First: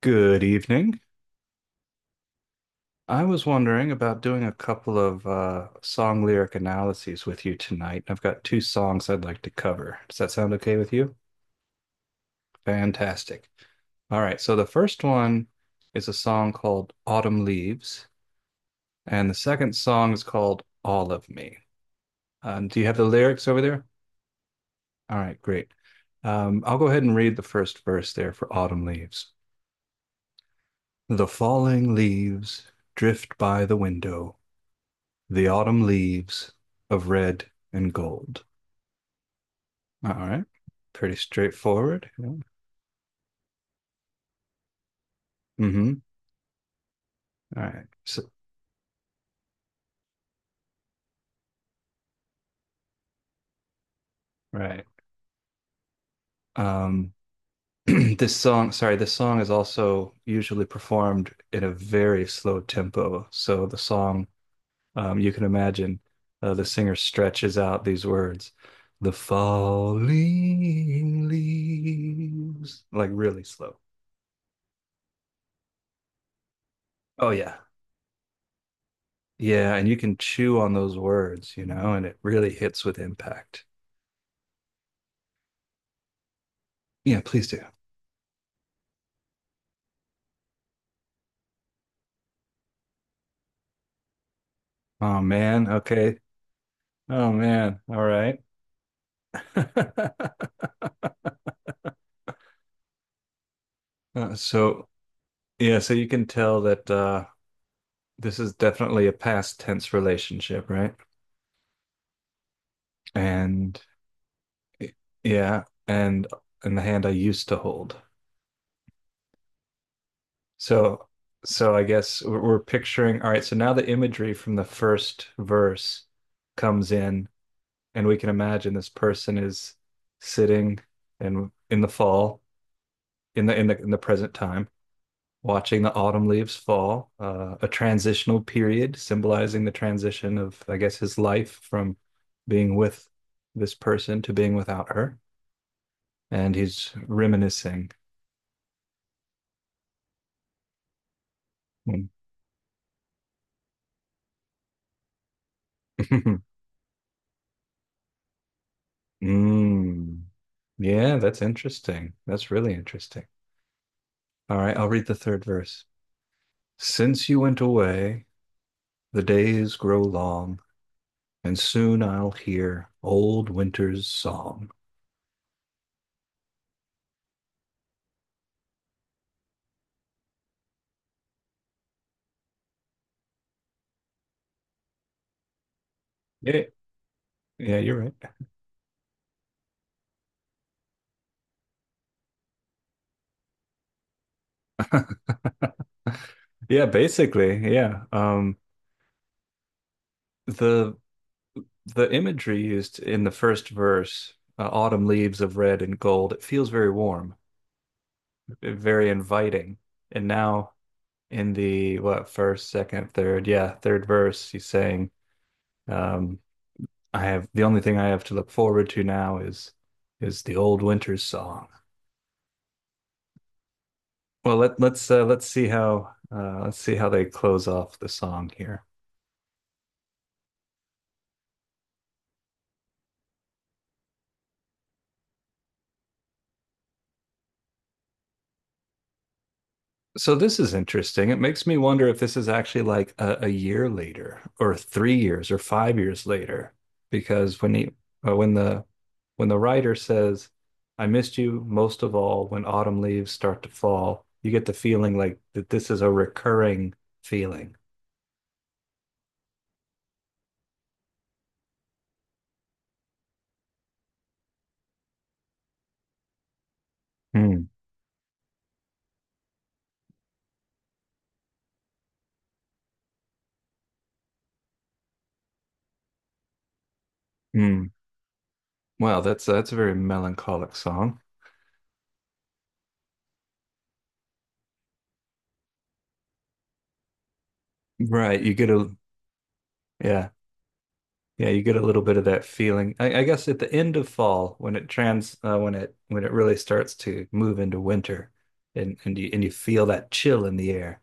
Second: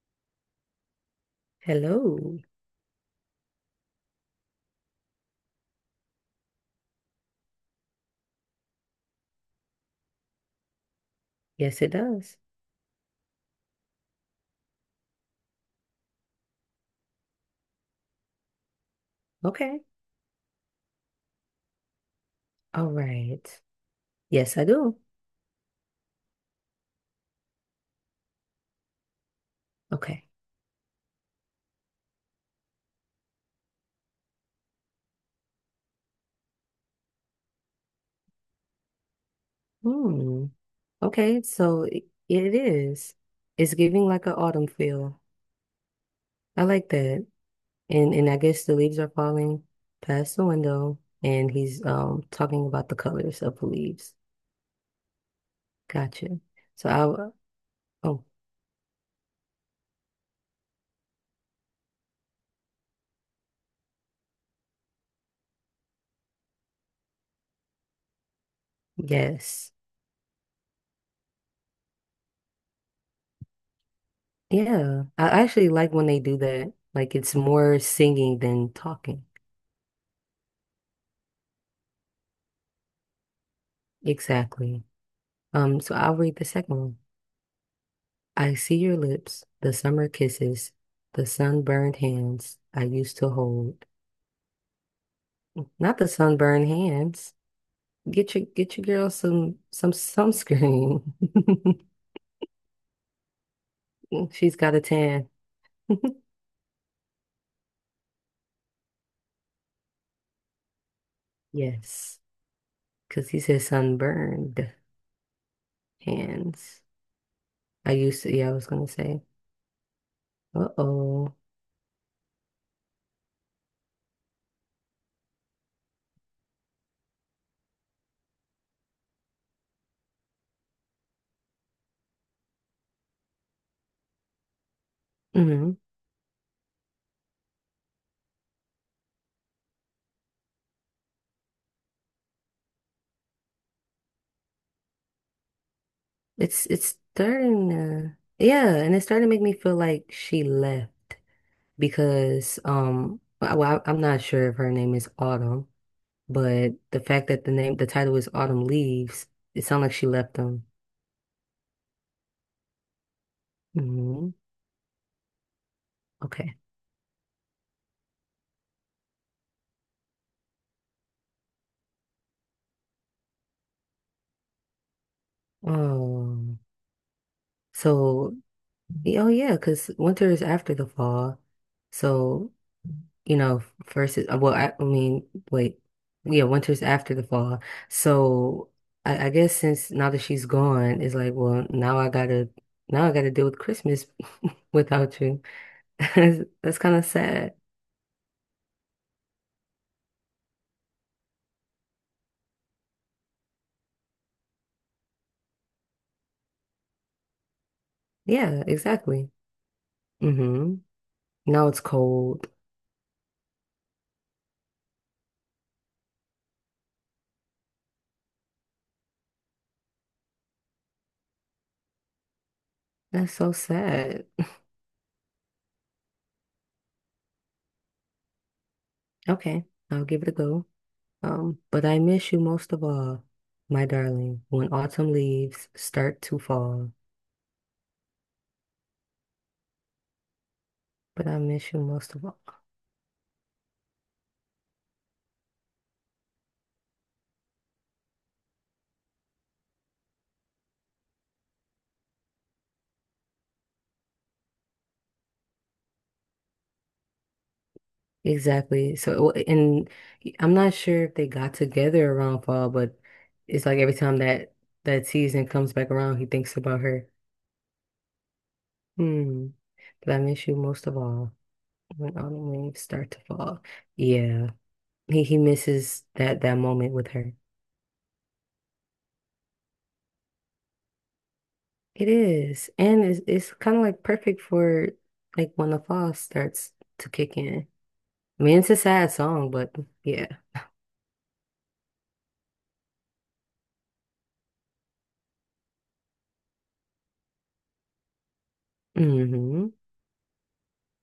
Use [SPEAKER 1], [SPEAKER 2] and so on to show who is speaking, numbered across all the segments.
[SPEAKER 1] Good evening.
[SPEAKER 2] Hello.
[SPEAKER 1] I was wondering about doing a couple of song lyric analyses with you tonight. I've got two songs I'd like to cover. Does that sound okay with you?
[SPEAKER 2] Yes, it does.
[SPEAKER 1] Fantastic. All right, so the first one is a song called Autumn Leaves, and the second
[SPEAKER 2] Okay.
[SPEAKER 1] song is called All of Me. Do you
[SPEAKER 2] All
[SPEAKER 1] have the lyrics over
[SPEAKER 2] right.
[SPEAKER 1] there?
[SPEAKER 2] Yes, I do.
[SPEAKER 1] All right, great. I'll go ahead and read the first verse there for Autumn Leaves.
[SPEAKER 2] Okay.
[SPEAKER 1] The falling leaves drift by the window. The Autumn Leaves of Red and Gold. All right.
[SPEAKER 2] Hmm.
[SPEAKER 1] Pretty
[SPEAKER 2] Okay. So it,
[SPEAKER 1] straightforward. Yeah.
[SPEAKER 2] it is. It's giving like an autumn feel.
[SPEAKER 1] Mm-hmm.
[SPEAKER 2] I like that.
[SPEAKER 1] All right.
[SPEAKER 2] And
[SPEAKER 1] So,
[SPEAKER 2] I guess the leaves are falling past the window, and he's talking about the colors of the leaves.
[SPEAKER 1] right.
[SPEAKER 2] Gotcha. So
[SPEAKER 1] Um,
[SPEAKER 2] I. Oh
[SPEAKER 1] this song, sorry, this song is also usually performed in a very slow tempo. So the song, you can imagine, the singer stretches out these words, the
[SPEAKER 2] yes.
[SPEAKER 1] falling leaves, like really slow.
[SPEAKER 2] Yeah, I actually like when they do that. Like
[SPEAKER 1] Oh
[SPEAKER 2] it's
[SPEAKER 1] yeah,
[SPEAKER 2] more singing than talking.
[SPEAKER 1] yeah, and you can chew on those words, you know, and it really hits with impact.
[SPEAKER 2] Exactly. So I'll read the second one.
[SPEAKER 1] Yeah, please do.
[SPEAKER 2] I see your lips, the summer kisses, the sunburned hands I used to hold.
[SPEAKER 1] Oh man,
[SPEAKER 2] Not the
[SPEAKER 1] okay.
[SPEAKER 2] sunburned
[SPEAKER 1] Oh
[SPEAKER 2] hands.
[SPEAKER 1] man, all
[SPEAKER 2] Get
[SPEAKER 1] right.
[SPEAKER 2] your get your girl some sunscreen.
[SPEAKER 1] Uh,
[SPEAKER 2] She's got a
[SPEAKER 1] so
[SPEAKER 2] tan.
[SPEAKER 1] yeah, so you can tell that this is definitely a past tense relationship, right?
[SPEAKER 2] Yes, because he said
[SPEAKER 1] And
[SPEAKER 2] sunburned
[SPEAKER 1] y- yeah, and the
[SPEAKER 2] hands.
[SPEAKER 1] hand I used to
[SPEAKER 2] I
[SPEAKER 1] hold.
[SPEAKER 2] used to, yeah, I was gonna say,
[SPEAKER 1] So
[SPEAKER 2] uh-oh.
[SPEAKER 1] I guess we're picturing, all right, so now the imagery from the first verse comes in and we can imagine this person is sitting and in the fall in the present time
[SPEAKER 2] Hmm.
[SPEAKER 1] watching the autumn leaves fall, a transitional period symbolizing the transition of, I guess, his life from being with this person to being without her. And
[SPEAKER 2] It's
[SPEAKER 1] he's
[SPEAKER 2] it's starting
[SPEAKER 1] reminiscing.
[SPEAKER 2] to, yeah, and it's starting to make me feel like she left because well, I'm not sure if her name is Autumn. But the fact that the name, the title is Autumn Leaves, it sounds like she
[SPEAKER 1] Mm.
[SPEAKER 2] left them.
[SPEAKER 1] Yeah, that's interesting. That's really interesting.
[SPEAKER 2] Hmm.
[SPEAKER 1] All right, I'll read the third verse.
[SPEAKER 2] Okay.
[SPEAKER 1] Since you went away, the days grow long, and soon I'll hear old winter's song.
[SPEAKER 2] Oh, so, oh yeah, because winter is after the fall. So, you know, first is, well, I mean, wait, yeah,
[SPEAKER 1] Yeah,
[SPEAKER 2] winter's after the fall.
[SPEAKER 1] yeah, you're
[SPEAKER 2] So I guess since now that she's gone, it's like, well, now I gotta deal with Christmas
[SPEAKER 1] right.
[SPEAKER 2] without you. That's
[SPEAKER 1] Yeah,
[SPEAKER 2] kind of
[SPEAKER 1] basically,
[SPEAKER 2] sad.
[SPEAKER 1] yeah. The the imagery used in the first verse, autumn leaves of red and gold, it feels very warm,
[SPEAKER 2] Yeah,
[SPEAKER 1] eh, very
[SPEAKER 2] exactly.
[SPEAKER 1] inviting. And now
[SPEAKER 2] Hmm.
[SPEAKER 1] in
[SPEAKER 2] Now it's
[SPEAKER 1] the what
[SPEAKER 2] cold.
[SPEAKER 1] first, second, third, yeah, third verse, he's saying, um, I have the only thing I have to look forward to now is the old winter's song.
[SPEAKER 2] That's so sad.
[SPEAKER 1] Well, let's see how they close off the song here.
[SPEAKER 2] Okay, I'll give it a go. But I miss you most of all, my darling, when autumn leaves start to fall.
[SPEAKER 1] So this is
[SPEAKER 2] But
[SPEAKER 1] interesting.
[SPEAKER 2] I
[SPEAKER 1] It makes
[SPEAKER 2] miss
[SPEAKER 1] me
[SPEAKER 2] you
[SPEAKER 1] wonder
[SPEAKER 2] most
[SPEAKER 1] if
[SPEAKER 2] of
[SPEAKER 1] this
[SPEAKER 2] all.
[SPEAKER 1] is actually like a year later, or 3 years, or 5 years later, because when he, uh, when the, when the writer says, "I missed you most of all when autumn leaves start to fall," you get the feeling like that this is a recurring feeling.
[SPEAKER 2] Exactly. So, it wa- and I'm not sure if they got together around fall, but it's like every time that that season comes back around, he thinks about her.
[SPEAKER 1] Hmm.
[SPEAKER 2] Hmm. But I miss you most of all when autumn leaves start to fall. Yeah, he misses that moment with her.
[SPEAKER 1] Hmm. Wow, that's a very melancholic song.
[SPEAKER 2] It is. And it's kind of like perfect for like when the fall starts to kick in.
[SPEAKER 1] Right,
[SPEAKER 2] I
[SPEAKER 1] you
[SPEAKER 2] mean, it's
[SPEAKER 1] get
[SPEAKER 2] a
[SPEAKER 1] a
[SPEAKER 2] sad song, but yeah.
[SPEAKER 1] yeah. Yeah, you get a little bit of that feeling. I guess at the end of fall, when it when it when it really starts to move into winter, and you and you
[SPEAKER 2] Hmm.
[SPEAKER 1] feel that chill in the air.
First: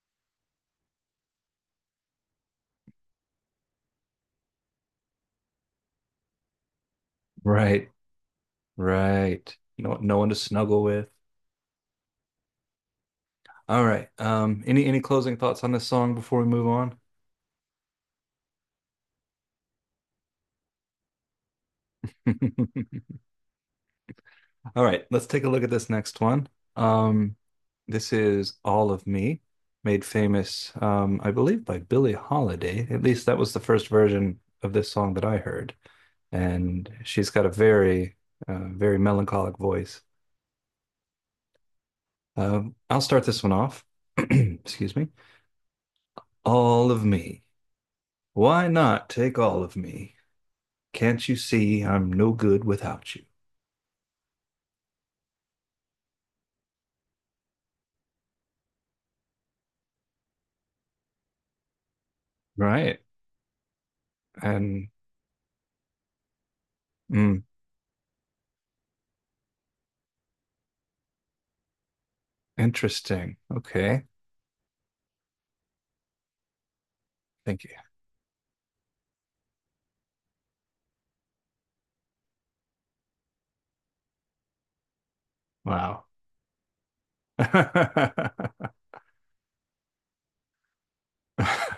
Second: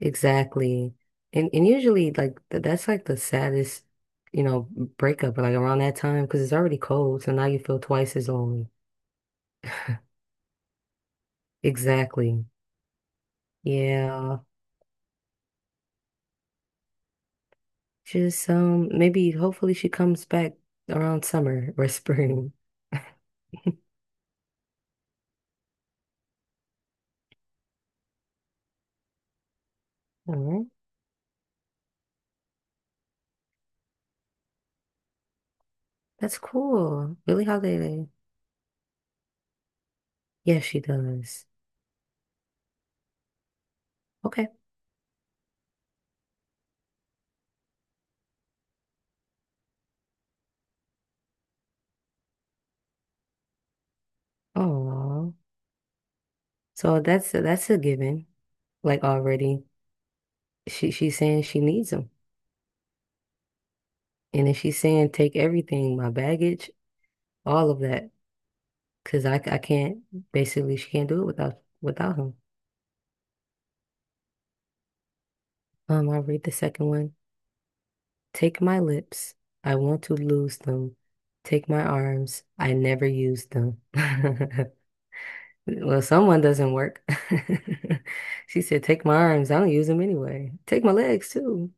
[SPEAKER 2] Exactly. And usually like th that's like the saddest, you know, breakup like around that time because it's already cold, so now you feel
[SPEAKER 1] Right,
[SPEAKER 2] twice as lonely.
[SPEAKER 1] right. No, no one to snuggle with.
[SPEAKER 2] Exactly.
[SPEAKER 1] All right.
[SPEAKER 2] Yeah.
[SPEAKER 1] Any closing thoughts on this song before we move on?
[SPEAKER 2] Just maybe hopefully she comes back around summer or spring.
[SPEAKER 1] All right, let's take a look at this next one. Um, this is All of Me, made
[SPEAKER 2] All right.
[SPEAKER 1] famous, I believe, by Billie Holiday. At least that was the first version of this song that I heard.
[SPEAKER 2] That's
[SPEAKER 1] And
[SPEAKER 2] cool.
[SPEAKER 1] she's
[SPEAKER 2] Billie
[SPEAKER 1] got a
[SPEAKER 2] Holiday.
[SPEAKER 1] very, very melancholic voice.
[SPEAKER 2] Yes, she does.
[SPEAKER 1] Uh, I'll start this one off.
[SPEAKER 2] Okay.
[SPEAKER 1] Excuse me. All of me. Why not take all of me? Can't you see I'm no good without you?
[SPEAKER 2] Oh, so that's a given. Like already, she's saying she needs him,
[SPEAKER 1] Right.
[SPEAKER 2] and then she's
[SPEAKER 1] And
[SPEAKER 2] saying take everything, my baggage,
[SPEAKER 1] mm,
[SPEAKER 2] all of that, because I can't basically she can't do it without him.
[SPEAKER 1] interesting. Okay.
[SPEAKER 2] I'll read the second one.
[SPEAKER 1] Thank you.
[SPEAKER 2] Take my lips, I want to lose them. Take my arms, I never use them. Well,
[SPEAKER 1] Wow.
[SPEAKER 2] someone doesn't work. She said, take my arms, I don't use them anyway. Take my legs too.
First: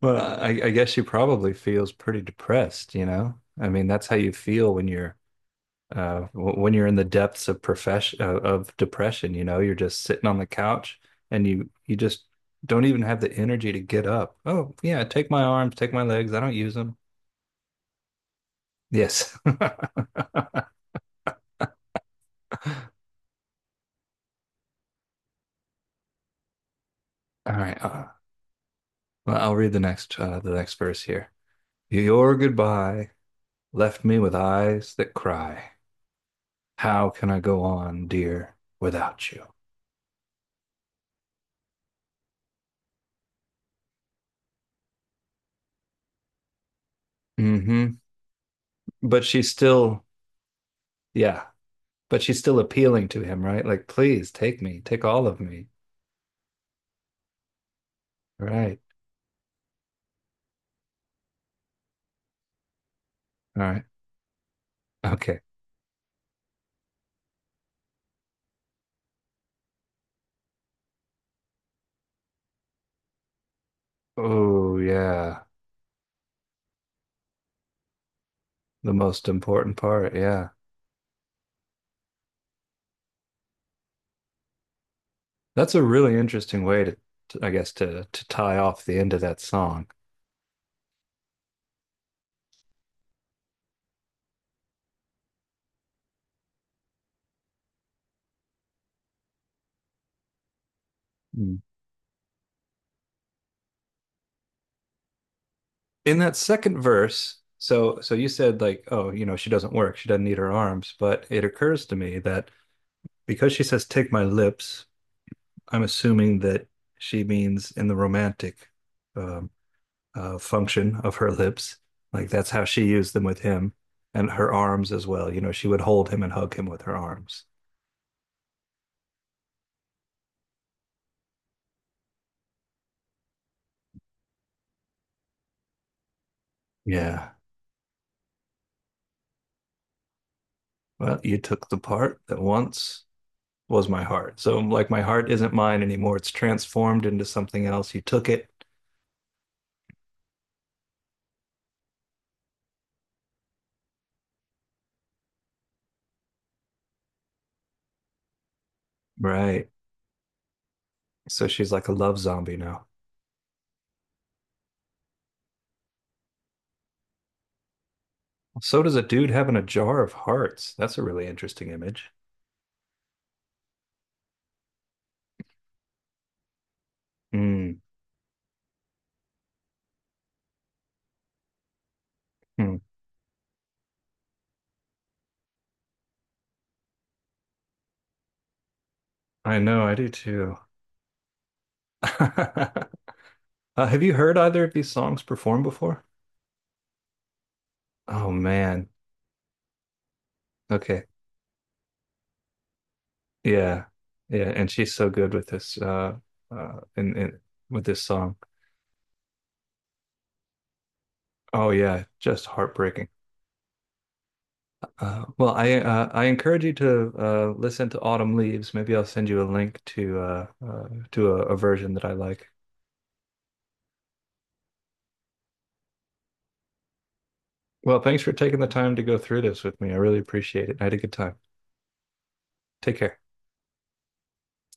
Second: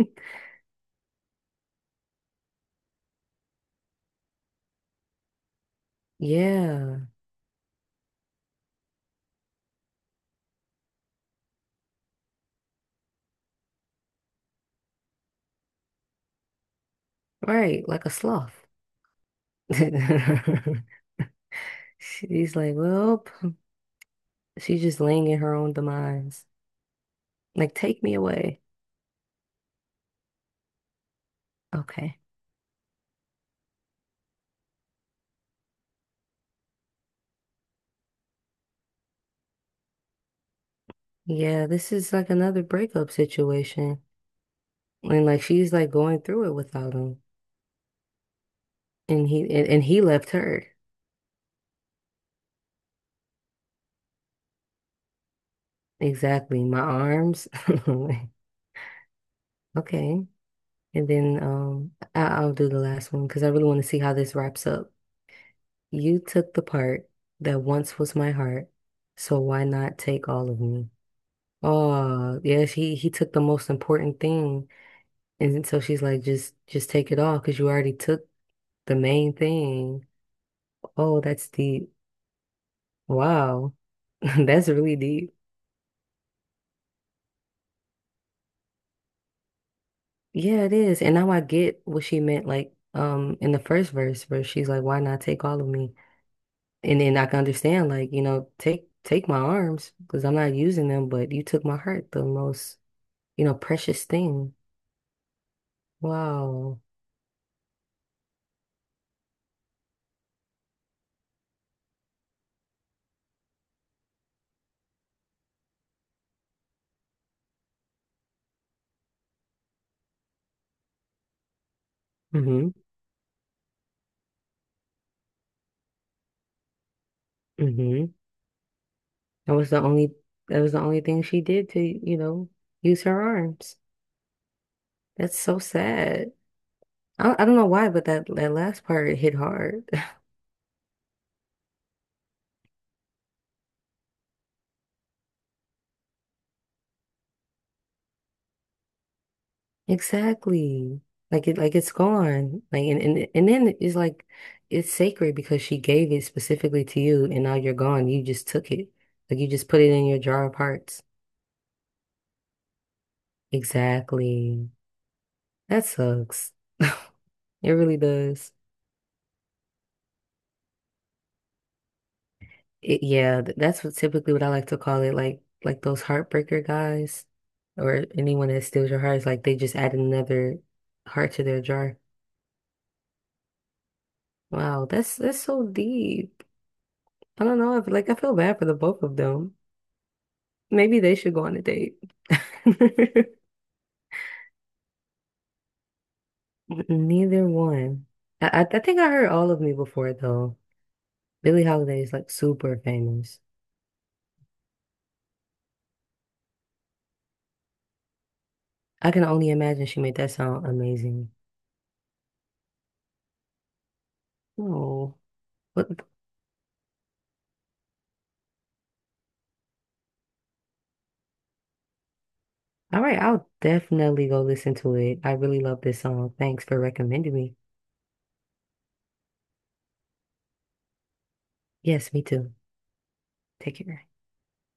[SPEAKER 1] Well, I guess she probably feels pretty depressed, you know? I mean, that's how you feel when you're when you're in the
[SPEAKER 2] Yeah,
[SPEAKER 1] depths of profession of depression, you know, you're just sitting on the couch and you just don't even have the energy to get up. Oh, yeah, take my arms, take my legs. I don't use them.
[SPEAKER 2] right, like a sloth.
[SPEAKER 1] Yes. All
[SPEAKER 2] She's like, well, she's just laying in her own demise. Like,
[SPEAKER 1] right.
[SPEAKER 2] take me away.
[SPEAKER 1] Well, I'll read the next verse here.
[SPEAKER 2] Okay.
[SPEAKER 1] Your goodbye left me with eyes that cry. How can I go on, dear, without you?
[SPEAKER 2] Yeah, this is like another breakup situation. And like she's like going through it without him.
[SPEAKER 1] Hmm. But
[SPEAKER 2] And he
[SPEAKER 1] she's
[SPEAKER 2] and, and he
[SPEAKER 1] still,
[SPEAKER 2] left her.
[SPEAKER 1] yeah, but she's still appealing to him, right? Like, please take me, take all of me.
[SPEAKER 2] Exactly. My arms.
[SPEAKER 1] Right.
[SPEAKER 2] Okay. And then I'll do the last one because I
[SPEAKER 1] All
[SPEAKER 2] really want
[SPEAKER 1] right.
[SPEAKER 2] to see how this wraps up.
[SPEAKER 1] Okay.
[SPEAKER 2] You took the part that once was my heart, so why not take all of me? Oh, yeah, he took the most important thing.
[SPEAKER 1] Oh, yeah.
[SPEAKER 2] And then so she's like, just take it all because you already took
[SPEAKER 1] The
[SPEAKER 2] the
[SPEAKER 1] most
[SPEAKER 2] main
[SPEAKER 1] important
[SPEAKER 2] thing.
[SPEAKER 1] part. Yeah.
[SPEAKER 2] Oh, that's deep. Wow. That's really deep.
[SPEAKER 1] That's a really interesting way to- I guess, to tie off the end of that song.
[SPEAKER 2] Yeah, it is. And now I get what she meant, like, in the first verse where she's like, why not take all of me? And then I can understand, like, you know, take my arms because I'm not using them, but you
[SPEAKER 1] Mm.
[SPEAKER 2] took my heart, the most, you know, precious thing.
[SPEAKER 1] In that second
[SPEAKER 2] Wow.
[SPEAKER 1] verse, so you said like, oh, you know, she doesn't work. She doesn't need her arms, but it occurs to me that because she says take my lips, I'm assuming that she means in the romantic um, function of her lips. Like that's how she used them with him and her arms as well. You know, she would hold him and hug him with her arms.
[SPEAKER 2] Mm-hmm. That was the only that was the only thing she did to, you know, use her arms. That's so sad. I
[SPEAKER 1] Yeah.
[SPEAKER 2] don't, I don't know why, but that last part hit hard.
[SPEAKER 1] Well, you took the part that once was my heart. So, like, my heart isn't mine anymore. It's transformed into something else. You took it.
[SPEAKER 2] Exactly. Like it's gone. And then it's like it's sacred because she gave it specifically to you and now you're gone. You just took it. Like you
[SPEAKER 1] Right.
[SPEAKER 2] just put it in your jar of hearts.
[SPEAKER 1] So she's like a love zombie now.
[SPEAKER 2] Exactly. That sucks. It really does.
[SPEAKER 1] So does a dude having a jar of hearts. That's a really interesting image.
[SPEAKER 2] It, yeah, that's what typically what I like to call it, like those heartbreaker guys
[SPEAKER 1] Mm,
[SPEAKER 2] or anyone that steals your heart is like they just add another heart to their jar.
[SPEAKER 1] mm.
[SPEAKER 2] Wow, that's so deep. I don't know, I feel like I feel bad for the both of them.
[SPEAKER 1] I know, I do too.
[SPEAKER 2] Maybe they should go on a date.
[SPEAKER 1] Have you heard either of these songs performed before?
[SPEAKER 2] Neither one.
[SPEAKER 1] Oh
[SPEAKER 2] I
[SPEAKER 1] man.
[SPEAKER 2] think I heard all of me before though.
[SPEAKER 1] Okay.
[SPEAKER 2] Billie Holiday is like super famous.
[SPEAKER 1] Yeah. Yeah, and she's so good with this in with this song.
[SPEAKER 2] I can only imagine she made that sound amazing.
[SPEAKER 1] Oh yeah, just heartbreaking.
[SPEAKER 2] Oh.
[SPEAKER 1] Well,
[SPEAKER 2] What.
[SPEAKER 1] I encourage you to listen to Autumn Leaves. Maybe I'll send you a link to a version that I like.
[SPEAKER 2] All right, I'll definitely go listen to it. I really love this song. Thanks for recommending me.
[SPEAKER 1] Well, thanks for taking the time to go through this with me. I really appreciate it. I had a good time.
[SPEAKER 2] Yes, me too.
[SPEAKER 1] Take care.
[SPEAKER 2] Take care.